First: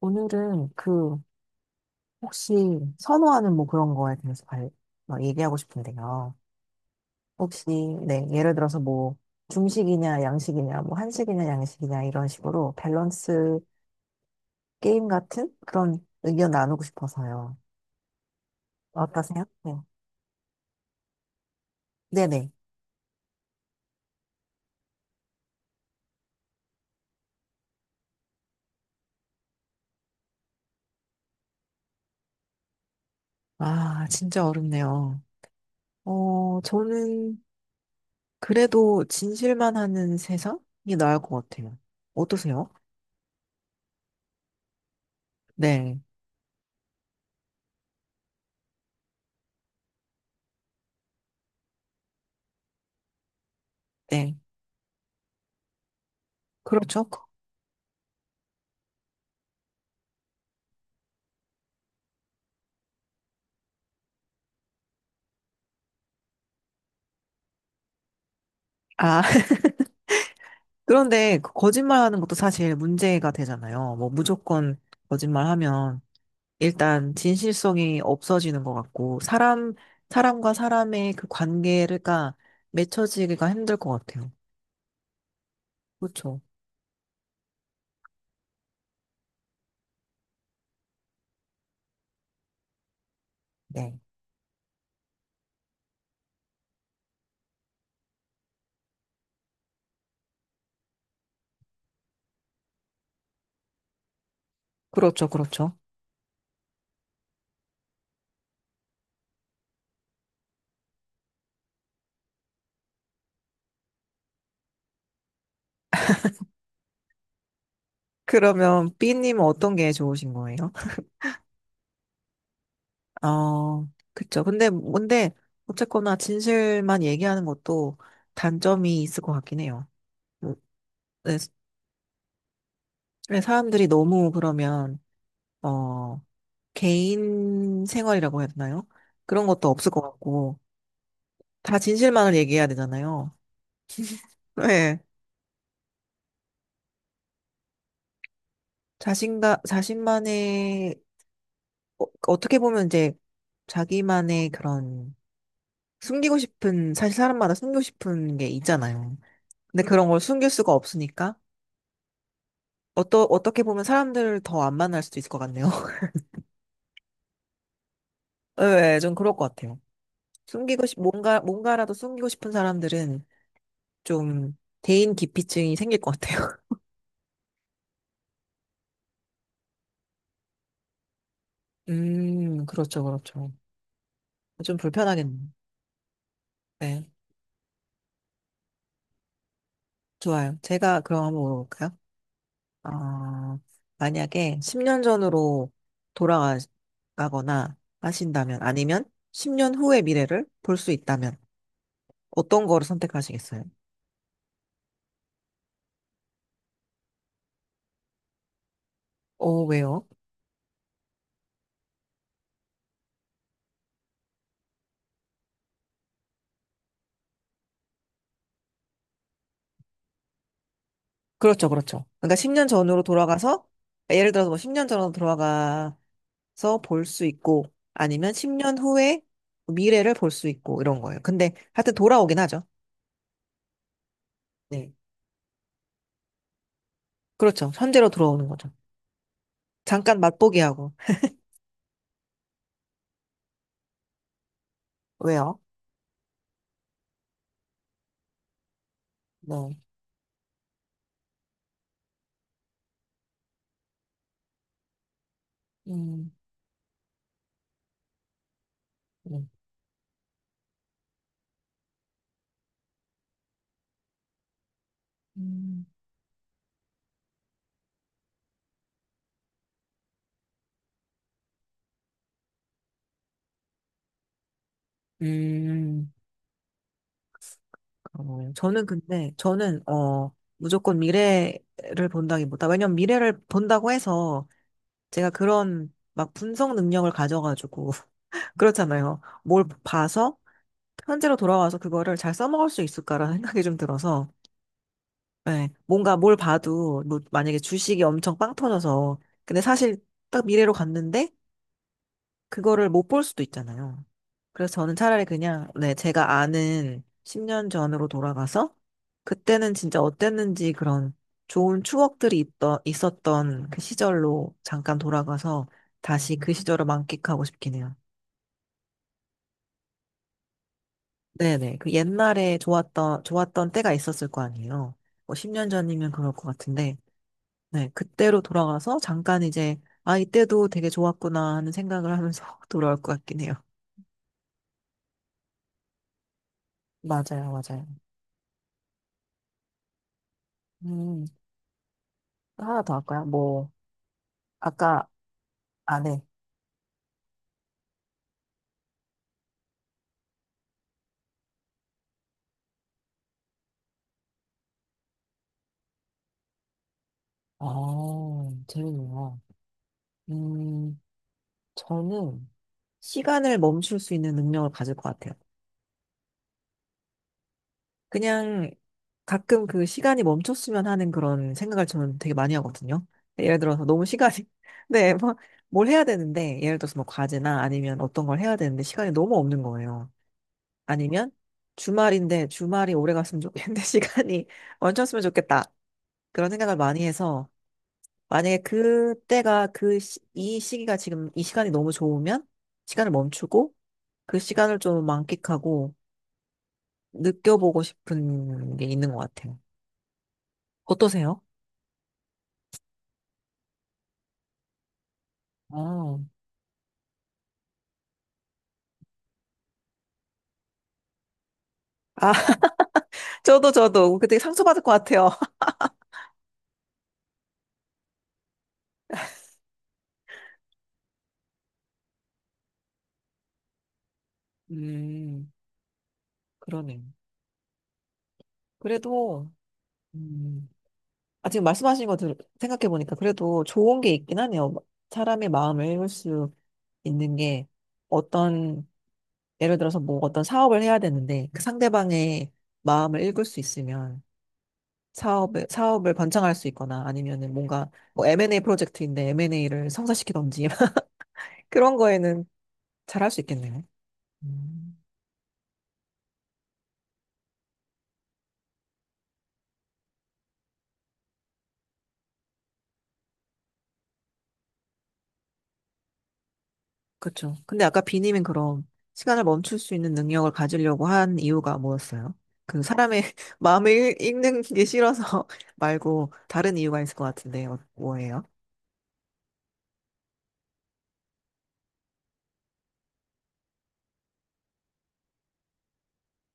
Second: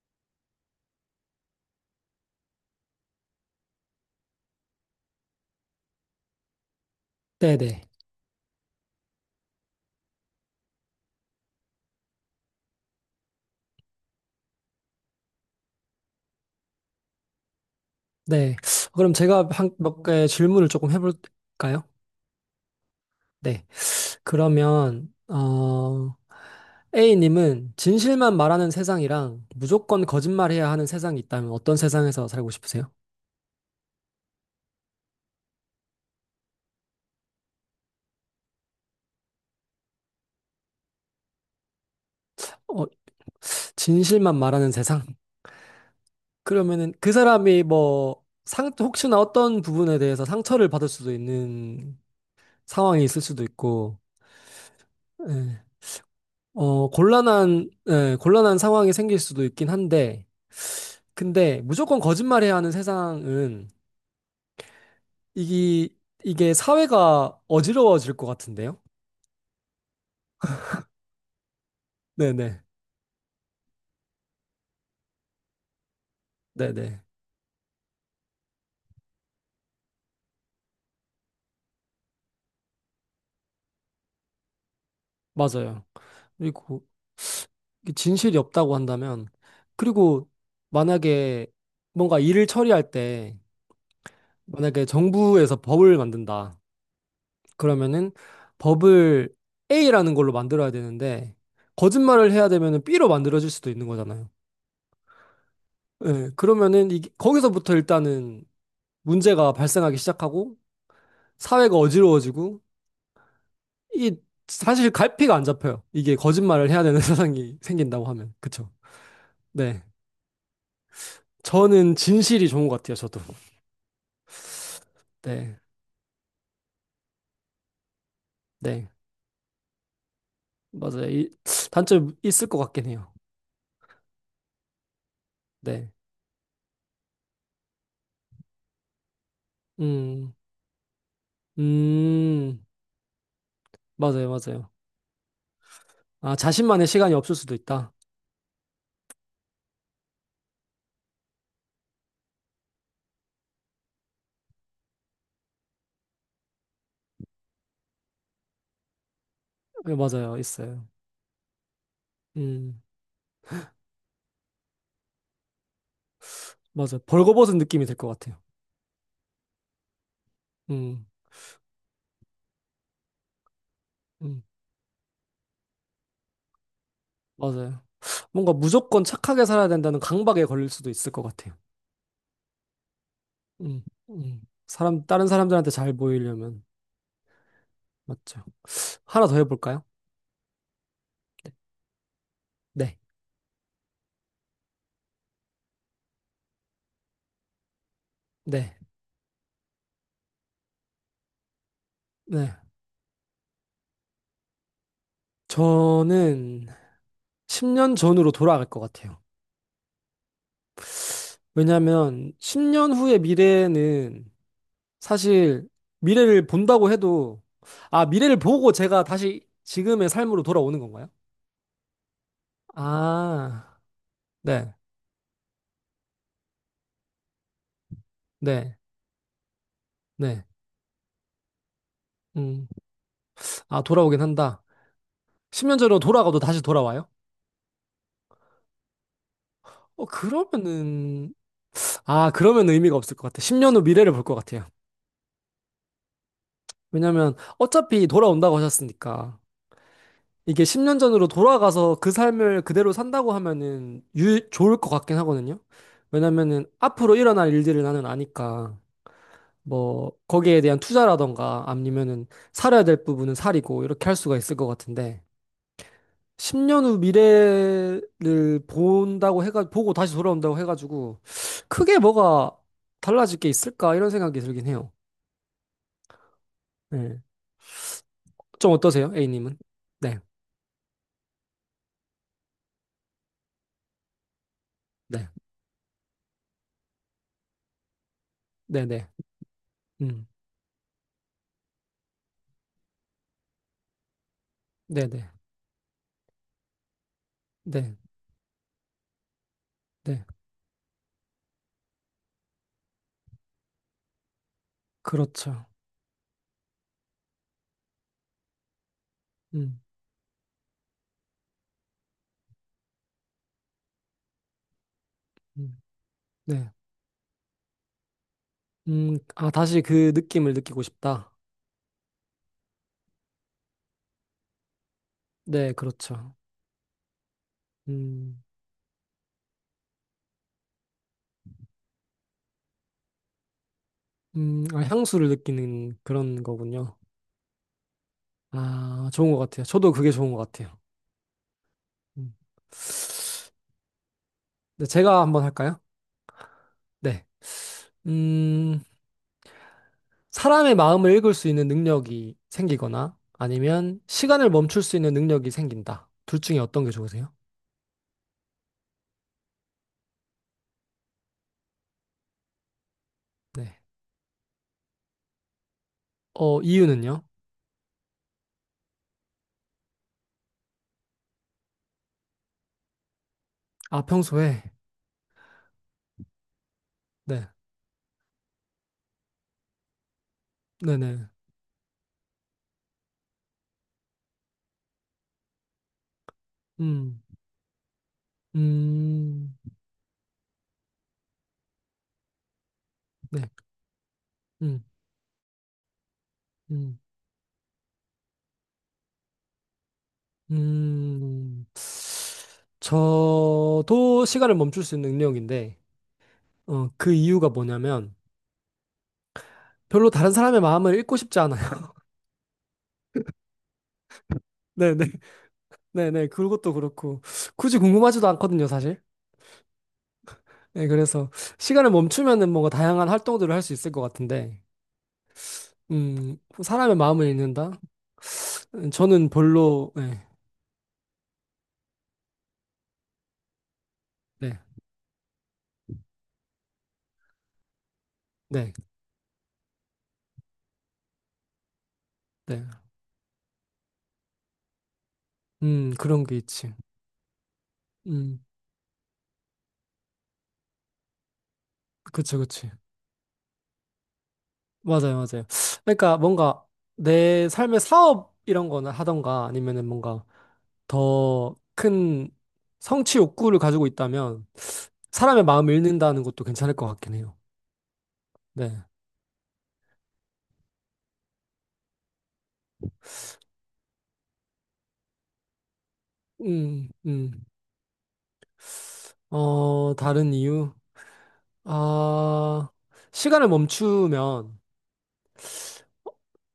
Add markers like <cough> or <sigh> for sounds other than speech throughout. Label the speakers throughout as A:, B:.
A: 오늘은 혹시 선호하는 뭐 그런 거에 대해서 막 얘기하고 싶은데요. 혹시,
B: 네네.
A: 네, 예를 들어서 뭐, 중식이냐, 양식이냐, 뭐, 한식이냐, 양식이냐, 이런 식으로 밸런스 게임 같은 그런 의견 나누고 싶어서요.
B: 네. 그럼
A: 어떠세요?
B: 제가 한,
A: 네.
B: 몇 개 질문을 조금 해볼까요?
A: 네네.
B: 네. 그러면, A님은 진실만 말하는 세상이랑 무조건 거짓말해야 하는 세상이 있다면 어떤 세상에서 살고 싶으세요?
A: 아, 진짜 어렵네요. 저는 그래도 진실만 하는 세상이 나을 것 같아요. 어떠세요?
B: 어, 진실만 말하는 세상? <laughs>
A: 네,
B: 그러면은 그 사람이 뭐, 혹시나 어떤 부분에 대해서 상처를 받을 수도 있는 상황이 있을 수도 있고,
A: 네.
B: 예.
A: 그렇죠.
B: 곤란한, 예, 곤란한 상황이 생길 수도 있긴 한데, 근데 무조건 거짓말해야 하는 세상은 이게 사회가 어지러워질 것 같은데요?
A: 아, 그런데 그 거짓말하는 것도
B: 네네.
A: 사실 문제가 되잖아요. 뭐 무조건 거짓말하면
B: 네네.
A: 일단 진실성이 없어지는 것 같고 사람과 사람의 그 관계가 맺혀지기가 힘들 것 같아요.
B: 맞아요.
A: 그렇죠.
B: 그리고 이게 진실이 없다고 한다면 그리고 만약에 뭔가 일을 처리할 때
A: 네.
B: 만약에 정부에서 법을 만든다. 그러면은 법을 A라는 걸로 만들어야 되는데 거짓말을 해야 되면은 B로 만들어질 수도 있는 거잖아요.
A: 그렇죠, 그렇죠.
B: 예, 그러면은 이게 거기서부터 일단은 문제가 발생하기 시작하고 사회가 어지러워지고 이게 사실 갈피가 안 잡혀요. 이게 거짓말을 해야 되는 <laughs> 세상이 생긴다고 하면 그쵸?
A: 그러면 B님은 어떤
B: 네,
A: 게 좋으신 거예요?
B: 저는 진실이 좋은 것 같아요. 저도
A: 어, 그쵸. 근데 뭔데
B: 네,
A: 어쨌거나 진실만 얘기하는 것도
B: 네
A: 단점이 있을 것 같긴 해요. 뭐,
B: 맞아요.
A: 네,
B: 단점 있을 것 같긴 해요.
A: 네, 사람들이 너무 그러면
B: 네,
A: 어. 개인 생활이라고 해야 되나요? 그런 것도 없을 것
B: 음,
A: 같고, 다 진실만을
B: 음
A: 얘기해야 되잖아요.
B: 맞아요, 맞아요.
A: 네.
B: 아 자신만의 시간이 없을 수도 있다.
A: 자신만의, 어떻게 보면 이제 자기만의 그런 숨기고 싶은, 사실 사람마다 숨기고 싶은 게 있잖아요. 근데
B: 네,
A: 그런 걸
B: 맞아요,
A: 숨길 수가
B: 있어요.
A: 없으니까,
B: 음
A: 어떻게 보면 사람들을 더 안 만날 수도 있을 것 같네요. <laughs>
B: 맞아요. 벌거벗은 느낌이 들 것 같아요.
A: 네, 좀 그럴 것 같아요.
B: 음,
A: 뭔가라도 숨기고 싶은 사람들은
B: 음
A: 좀 대인 기피증이 생길 것 같아요.
B: 맞아요. 뭔가 무조건 착하게 살아야 된다는 강박에 걸릴 수도 있을 것 같아요.
A: <laughs> 그렇죠, 그렇죠.
B: 음, 음.
A: 좀
B: 사람, 다른
A: 불편하겠네.
B: 사람들한테 잘 보이려면,
A: 네,
B: 맞죠. 하나 더 해볼까요?
A: 좋아요. 제가 그럼 한번 물어볼까요?
B: 네,
A: 어, 만약에 10년 전으로 돌아가거나 하신다면,
B: 네,
A: 아니면 10년 후의 미래를 볼 수 있다면,
B: 네.
A: 어떤 거를 선택하시겠어요?
B: 저는 10년 전으로 돌아갈 것 같아요.
A: 왜요?
B: 왜냐하면 10년 후의 미래는 사실 미래를 본다고 해도, 아, 미래를 보고 제가 다시 지금의 삶으로 돌아오는 건가요?
A: 그렇죠, 그렇죠. 그러니까 10년 전으로 돌아가서,
B: 아,
A: 예를 들어서 뭐
B: 네,
A: 10년 전으로 돌아가서 볼 수 있고, 아니면
B: 네,
A: 10년 후의 미래를 볼
B: 네.
A: 수 있고, 이런 거예요. 근데 하여튼 돌아오긴 하죠.
B: 음, 아, 돌아오긴 한다.
A: 네.
B: 10년 전으로 돌아가도 다시 돌아와요?
A: 그렇죠. 현재로 돌아오는 거죠. 잠깐 맛보기 하고.
B: 그러면은, 아, 그러면 의미가 없을 것 같아. 10년 후 미래를 볼 것 같아요.
A: 왜요?
B: 왜냐면 어차피 돌아온다고 하셨으니까.
A: 네.
B: 이게 10년 전으로 돌아가서 그 삶을 그대로 산다고 하면은 좋을 것 같긴 하거든요.
A: 음,
B: 왜냐면은 앞으로 일어날 일들을 나는 아니까
A: 네.
B: 뭐 거기에 대한 투자라던가 아니면은 살아야 될 부분은 살이고 이렇게 할 수가 있을 것 같은데
A: 음,
B: 10년 후 미래를 본다고 해가 보고 다시 돌아온다고 해가지고 크게 뭐가 달라질 게 있을까 이런 생각이 들긴 해요.
A: 음,
B: 네.
A: 그러네요.
B: 좀
A: 저는
B: 어떠세요,
A: 근데,
B: A님은? 네,
A: 무조건 미래를 본다기보다, 왜냐면 미래를 본다고 해서
B: 네,
A: 제가 그런 막 분석 능력을 가져가지고, <laughs>
B: 네, 네,
A: 그렇잖아요. 뭘
B: 음,
A: 봐서 현재로 돌아와서 그거를 잘 써먹을 수 있을까라는 생각이 좀 들어서,
B: 네, 네,
A: 네, 뭔가 뭘 봐도, 뭐 만약에
B: 네,
A: 주식이 엄청 빵 터져서, 근데 사실
B: 네,
A: 딱 미래로 갔는데, 그거를 못 볼 수도 있잖아요. 그래서 저는 차라리
B: 그렇죠.
A: 그냥, 네, 제가 아는 10년 전으로 돌아가서, 그때는
B: 음,
A: 진짜 어땠는지 그런 좋은 추억들이 있었던 그 시절로 잠깐 돌아가서
B: 음,
A: 다시 그
B: 네,
A: 시절을 만끽하고 싶긴 해요.
B: 아, 다시 그 느낌을 느끼고 싶다.
A: 네네. 그 옛날에 좋았던, 좋았던 때가 있었을 거 아니에요. 뭐 10년
B: 네,
A: 전이면 그럴
B: 그렇죠.
A: 것 같은데, 네, 그때로
B: 음,
A: 돌아가서 잠깐 이제, 아, 이때도 되게 좋았구나 하는 생각을 하면서 <laughs> 돌아올 것 같긴 해요.
B: 아, 향수를 느끼는 그런 거군요.
A: 맞아요, 맞아요.
B: 아, 좋은 것 같아요. 저도 그게 좋은 것 같아요.
A: 음.
B: 음.
A: 하나 더 할까요? 뭐,
B: 네,
A: 아까,
B: 제가 한번 할까요?
A: 안 해.
B: 네, 음, 사람의 마음을 읽을 수 있는 능력이 생기거나 아니면 시간을 멈출 수 있는 능력이 생긴다. 둘 중에 어떤 게 좋으세요?
A: 아, 재밌네요. 음, 저는 시간을
B: 네.
A: 멈출 수 있는 능력을 가질 것 같아요.
B: 이유는요?
A: 그냥 가끔 그 시간이 멈췄으면 하는 그런 생각을 저는 되게 많이 하거든요. 예를 들어서 너무
B: 아,
A: 시간이, <laughs>
B: 평소에?
A: 네, 뭐, 뭘 해야 되는데, 예를 들어서 뭐
B: 네,
A: 과제나 아니면 어떤 걸 해야 되는데 시간이 너무 없는 거예요.
B: 네네.
A: 아니면 주말인데 주말이 오래 갔으면 좋겠는데 <laughs> 시간이 멈췄으면 좋겠다. 그런 생각을 많이
B: 음,
A: 해서 만약에
B: 음,
A: 그때가 이 시기가 지금 이 시간이 너무 좋으면 시간을
B: 네,
A: 멈추고 그 시간을
B: 음,
A: 좀 만끽하고
B: 음,
A: 느껴보고 싶은 게 있는 것 같아요. 어떠세요?
B: 음. 저도 시간을 멈출 수 있는 능력인데,
A: 아,
B: 그 이유가 뭐냐면, 별로 다른 사람의 마음을 읽고 싶지 않아요. <laughs>
A: 아, <laughs> 저도 그때 상처받을 것
B: 네네,
A: 같아요. <laughs>
B: 네네. 그것도 그렇고, 굳이 궁금하지도 않거든요, 사실. 네, 그래서, 시간을 멈추면은 뭔가 다양한 활동들을 할 수 있을 것 같은데,
A: 음,
B: 음, 사람의
A: 그러네요.
B: 마음을 읽는다? 저는
A: 그래도
B: 별로, 네,
A: 음, 지금 말씀하신 거 생각해 보니까 그래도 좋은 게 있긴
B: 네,
A: 하네요. 사람의 마음을 읽을 수 있는 게
B: 네.
A: 어떤 예를 들어서 뭐 어떤 사업을 해야 되는데 그 상대방의
B: 네.
A: 마음을 읽을 수 있으면 사업을 사업을
B: 그런 게
A: 번창할 수
B: 있지.
A: 있거나 아니면은 뭔가 뭐
B: 음,
A: M&A 프로젝트인데 M&A를 성사시키던지 <laughs> 그런
B: 그치,
A: 거에는
B: 그치.
A: 잘할 수 있겠네요. 음,
B: 맞아요, 맞아요. 그러니까 뭔가 내 삶의 사업 이런 거나 하던가 아니면은 뭔가 더 큰 성취 욕구를 가지고 있다면 사람의 마음을 읽는다는 것도 괜찮을 것 같긴 해요.
A: 그렇죠. 근데 아까 비님은
B: 네.
A: 그럼 시간을 멈출 수 있는 능력을 가지려고 한 이유가 뭐였어요? 그 사람의 <laughs> 마음을 읽는 게 싫어서 <laughs> 말고 다른
B: 음,
A: 이유가 있을 것
B: 음.
A: 같은데 뭐예요?
B: 다른 이유? 아, 시간을 멈추면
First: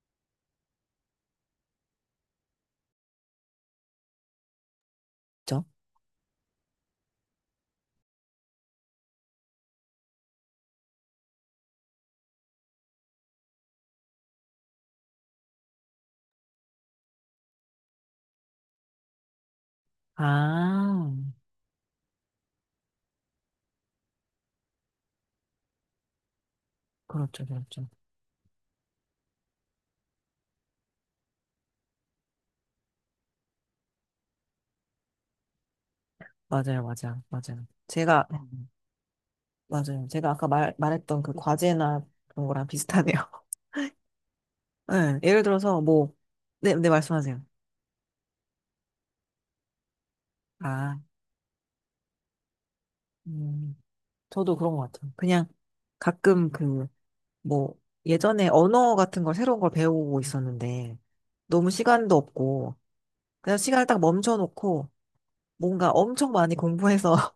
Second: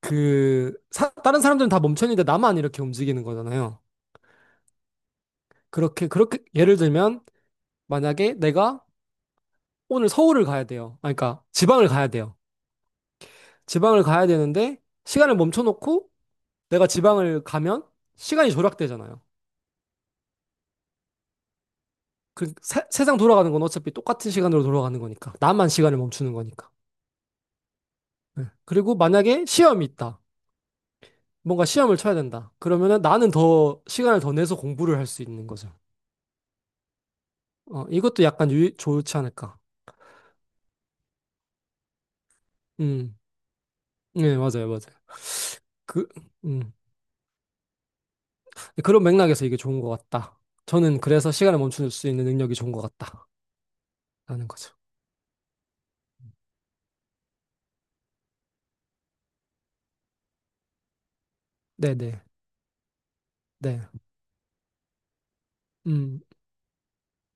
B: 다른 사람들은 다 멈췄는데 나만 이렇게 움직이는 거잖아요.
A: 그렇죠?
B: 그렇게, 그렇게, 예를 들면 만약에 내가 오늘 서울을 가야 돼요. 아, 그러니까 지방을 가야 돼요. 지방을 가야 되는데 시간을 멈춰놓고 내가 지방을 가면 시간이 조락되잖아요.
A: 아,
B: 그 세상 돌아가는 건 어차피 똑같은 시간으로 돌아가는 거니까. 나만 시간을 멈추는 거니까.
A: 그렇죠, 그렇죠.
B: 네. 그리고 만약에 시험이 있다. 뭔가 시험을 쳐야 된다. 그러면은 나는 더 시간을 더 내서 공부를 할 수 있는 거죠.
A: 맞아요, 맞아요, 맞아요.
B: 이것도
A: 제가
B: 약간 좋지 않을까.
A: 맞아요. 제가 아까 말했던 그 과제나 그런 거랑
B: 음,
A: 비슷하네요.
B: 네, 맞아요,
A: <laughs>
B: 맞아요.
A: 네, 예를 들어서
B: 그,
A: 뭐,
B: 음,
A: 네, 네, 말씀하세요.
B: 그런 맥락에서 이게 좋은 것 같다.
A: 아,
B: 저는 그래서 시간을 멈출 수 있는 능력이 좋은 것 같다.
A: 음,
B: 라는
A: 저도
B: 거죠.
A: 그런 것 같아요. 그냥 가끔 뭐, 예전에 언어 같은 걸 새로운 걸 배우고 있었는데, 너무 시간도
B: 네네.
A: 없고, 그냥
B: 네.
A: 시간을 딱 멈춰놓고, 뭔가
B: 음,
A: 엄청 많이 공부해서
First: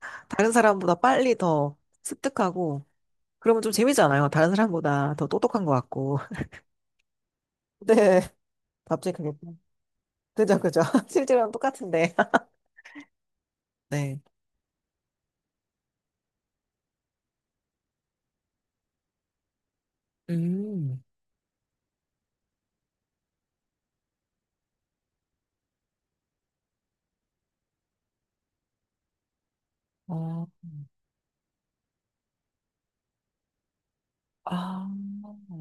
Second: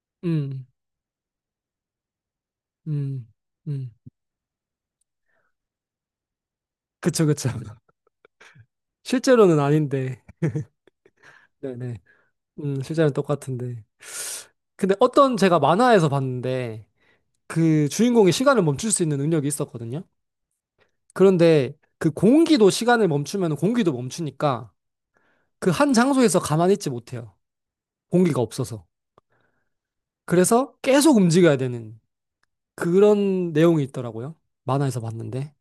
A: <laughs> 다른
B: 음,
A: 사람보다 빨리 더 습득하고,
B: 음,
A: 그러면 좀
B: 음.
A: 재미잖아요. 다른 사람보다 더 똑똑한 것 같고. <laughs>
B: 그쵸, 그쵸. <laughs>
A: 네, 갑자기 그게.
B: 실제로는 아닌데.
A: 그죠, 그죠. <laughs> 실제로는
B: 네네.
A: 똑같은데.
B: 실제로는 똑같은데.
A: <laughs> 네.
B: 근데 어떤 제가 만화에서 봤는데, 그 주인공이 시간을 멈출 수 있는 능력이 있었거든요.
A: 음,
B: 그런데 그 공기도 시간을 멈추면 공기도 멈추니까 그 한 장소에서 가만히 있지 못해요. 공기가 없어서.
A: 어,
B: 그래서 계속 움직여야 되는 그런 내용이 있더라고요.
A: 아,
B: 만화에서 봤는데.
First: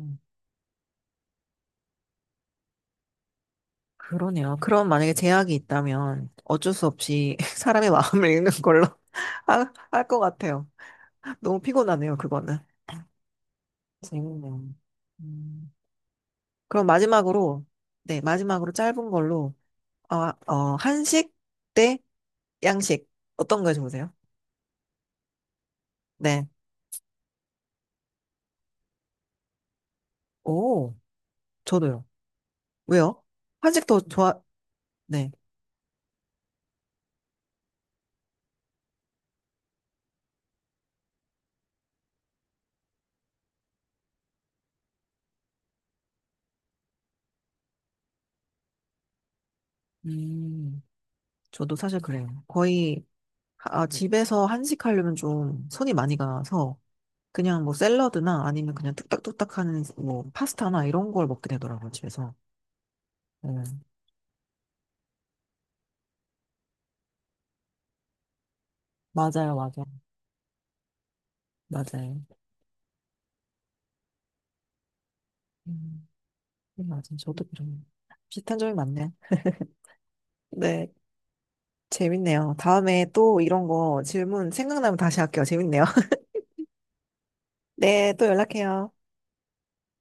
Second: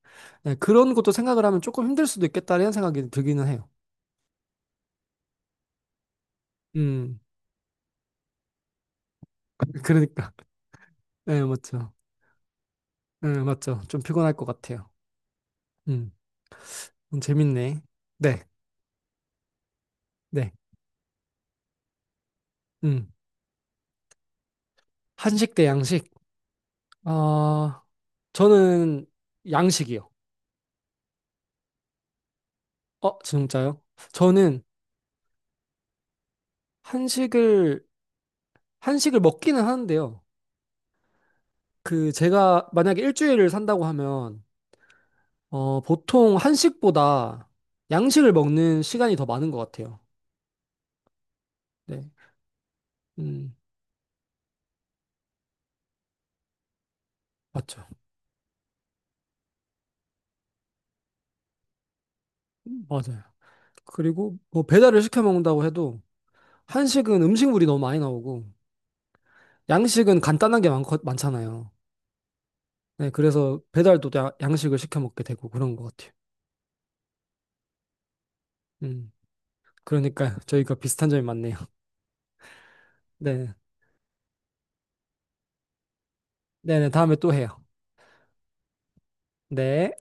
B: 네, 그런 것도 생각을 하면 조금 힘들 수도 있겠다는 생각이 들기는 해요.
A: 그러네요. 그럼 만약에 제약이 있다면 어쩔 수
B: 음.
A: 없이 <laughs> 사람의 마음을 읽는 걸로 <laughs>
B: <laughs>
A: 할 것
B: 그러니까.
A: 같아요.
B: 네,
A: 너무
B: 맞죠.
A: 피곤하네요, 그거는.
B: 네, 맞죠. 좀 피곤할 것
A: 재밌네요.
B: 같아요.
A: 음,
B: 음,
A: 그럼 마지막으로,
B: 재밌네.
A: 네,
B: 네,
A: 마지막으로 짧은 걸로,
B: 네.
A: 한식 대 양식.
B: 음,
A: 어떤 거 좋으세요?
B: 한식 대 양식.
A: 네.
B: 아, 저는 양식이요.
A: 오, 저도요. 왜요?
B: 진짜요?
A: 한식 더 좋아,
B: 저는
A: 네.
B: 한식을, 한식을 먹기는 하는데요. 그, 제가 만약에 일주일을 산다고 하면, 보통 한식보다 양식을 먹는 시간이 더 많은 것 같아요.
A: 음, 저도 사실
B: 네.
A: 그래요.
B: 음,
A: 집에서 한식하려면 좀 손이 많이 가서 그냥 뭐
B: 맞죠.
A: 샐러드나 아니면 그냥 뚝딱뚝딱 하는 뭐 파스타나 이런 걸 먹게 되더라고요, 집에서.
B: 맞아요.
A: 음,
B: 그리고 뭐 배달을 시켜 먹는다고 해도, 한식은 음식물이 너무 많이 나오고
A: 맞아요, 맞아요,
B: 양식은 간단한 게 많, 많잖아요.
A: 맞아요.
B: 네, 그래서 배달도 양식을 시켜 먹게 되고 그런 것
A: 음,
B: 같아요.
A: 맞아요. 저도 그런 비슷한 점이
B: 음,
A: 많네요.
B: 그러니까 저희가
A: 네,
B: 비슷한 점이 많네요. <laughs>
A: 재밌네요. 다음에 또
B: 네,
A: 이런 거 질문 생각나면 다시 할게요. 재밌네요. <laughs>
B: 네, 네, 다음에 또 해요.
A: 네, 또 연락해요.
B: 네.